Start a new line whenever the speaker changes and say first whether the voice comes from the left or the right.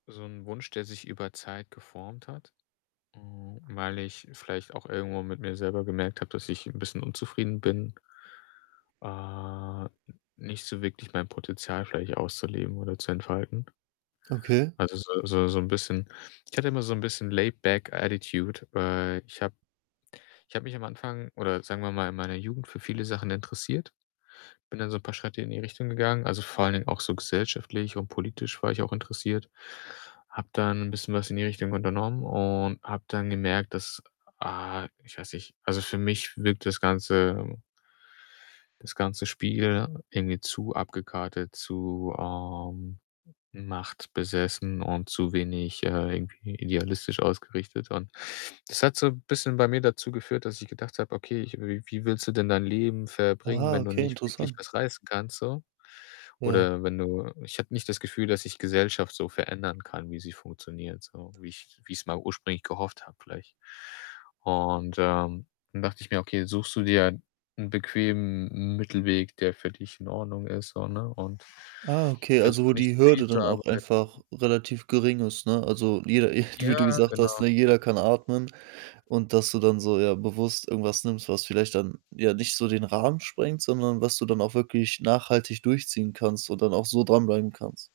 left: So 'n Wunsch, der sich über Zeit geformt hat, ähm, weil ich vielleicht auch irgendwo mit mir selber gemerkt habe, dass ich 'n bisschen unzufrieden bin äh, n nicht so wirklich mein Potenzial vielleicht auszuleben oder zu entfalten.
right: Okay.
left: Also, so so so 'n bisschen ich hatte immer so 'n bisschen laid back attitude, äh, ich habe ich habe mich am Anfang oder sagen wir mal in meiner Jugend für viele Sachen interessiert, bin dann so 'n paar Schritte in die Richtung gegangen, also, vor allen Dingen auch so gesellschaftlich und politisch war ich auch interessiert, habe dann bisschen was in die Richtung unternommen und habe dann gemerkt, dass, ah, ich weiß nicht also, für mich wirkt das ganze, äh das ganze Spiel irgendwie zu abgekartet, zu, ähm, machtbesessen und zu wenig, äh, irgendwie idealistisch ausgerichtet und das hat so 'n bisschen bei mir dazu geführt, dass ich gedacht habe: „Okay, ich w wie willst du denn dein Leben verbringen,
right: Ah,
left: wenn du
right: okay,
left: nicht wirklich
right: interessant.
left: was reißen kannst so?
right: Ja.
left: Oder wenn du“ Ich habe nicht das Gefühl, dass ich Gesellschaft so verändern kann, wie sie funktioniert, so, wie ich wie ich's mal ursprünglich gehofft habe, vielleicht und, ähm, dann dachte ich mir: „Okay, suchst du dir 'nen bequemen M Mittelweg, der für dich in Ordnung ist.“, so, ne, und
right: Ah, okay, also, wo
left: versuche nicht
right: die
left: zu viel
right: Hürde
left: zu
right: dann auch einfach
left: arbeiten.
right: relativ gering ist, ne? Also, jeder jeder,
left: Ja,
right: wie du gesagt hast,
left: genau.
right: ne, jeder kann atmen und dass du dann so, ja, bewusst irgendwas nimmst, was vielleicht dann, ja, nicht so den Rahmen sprengt, sondern was du dann auch wirklich nachhaltig durchziehen kannst und dann auch so dranbleiben kannst.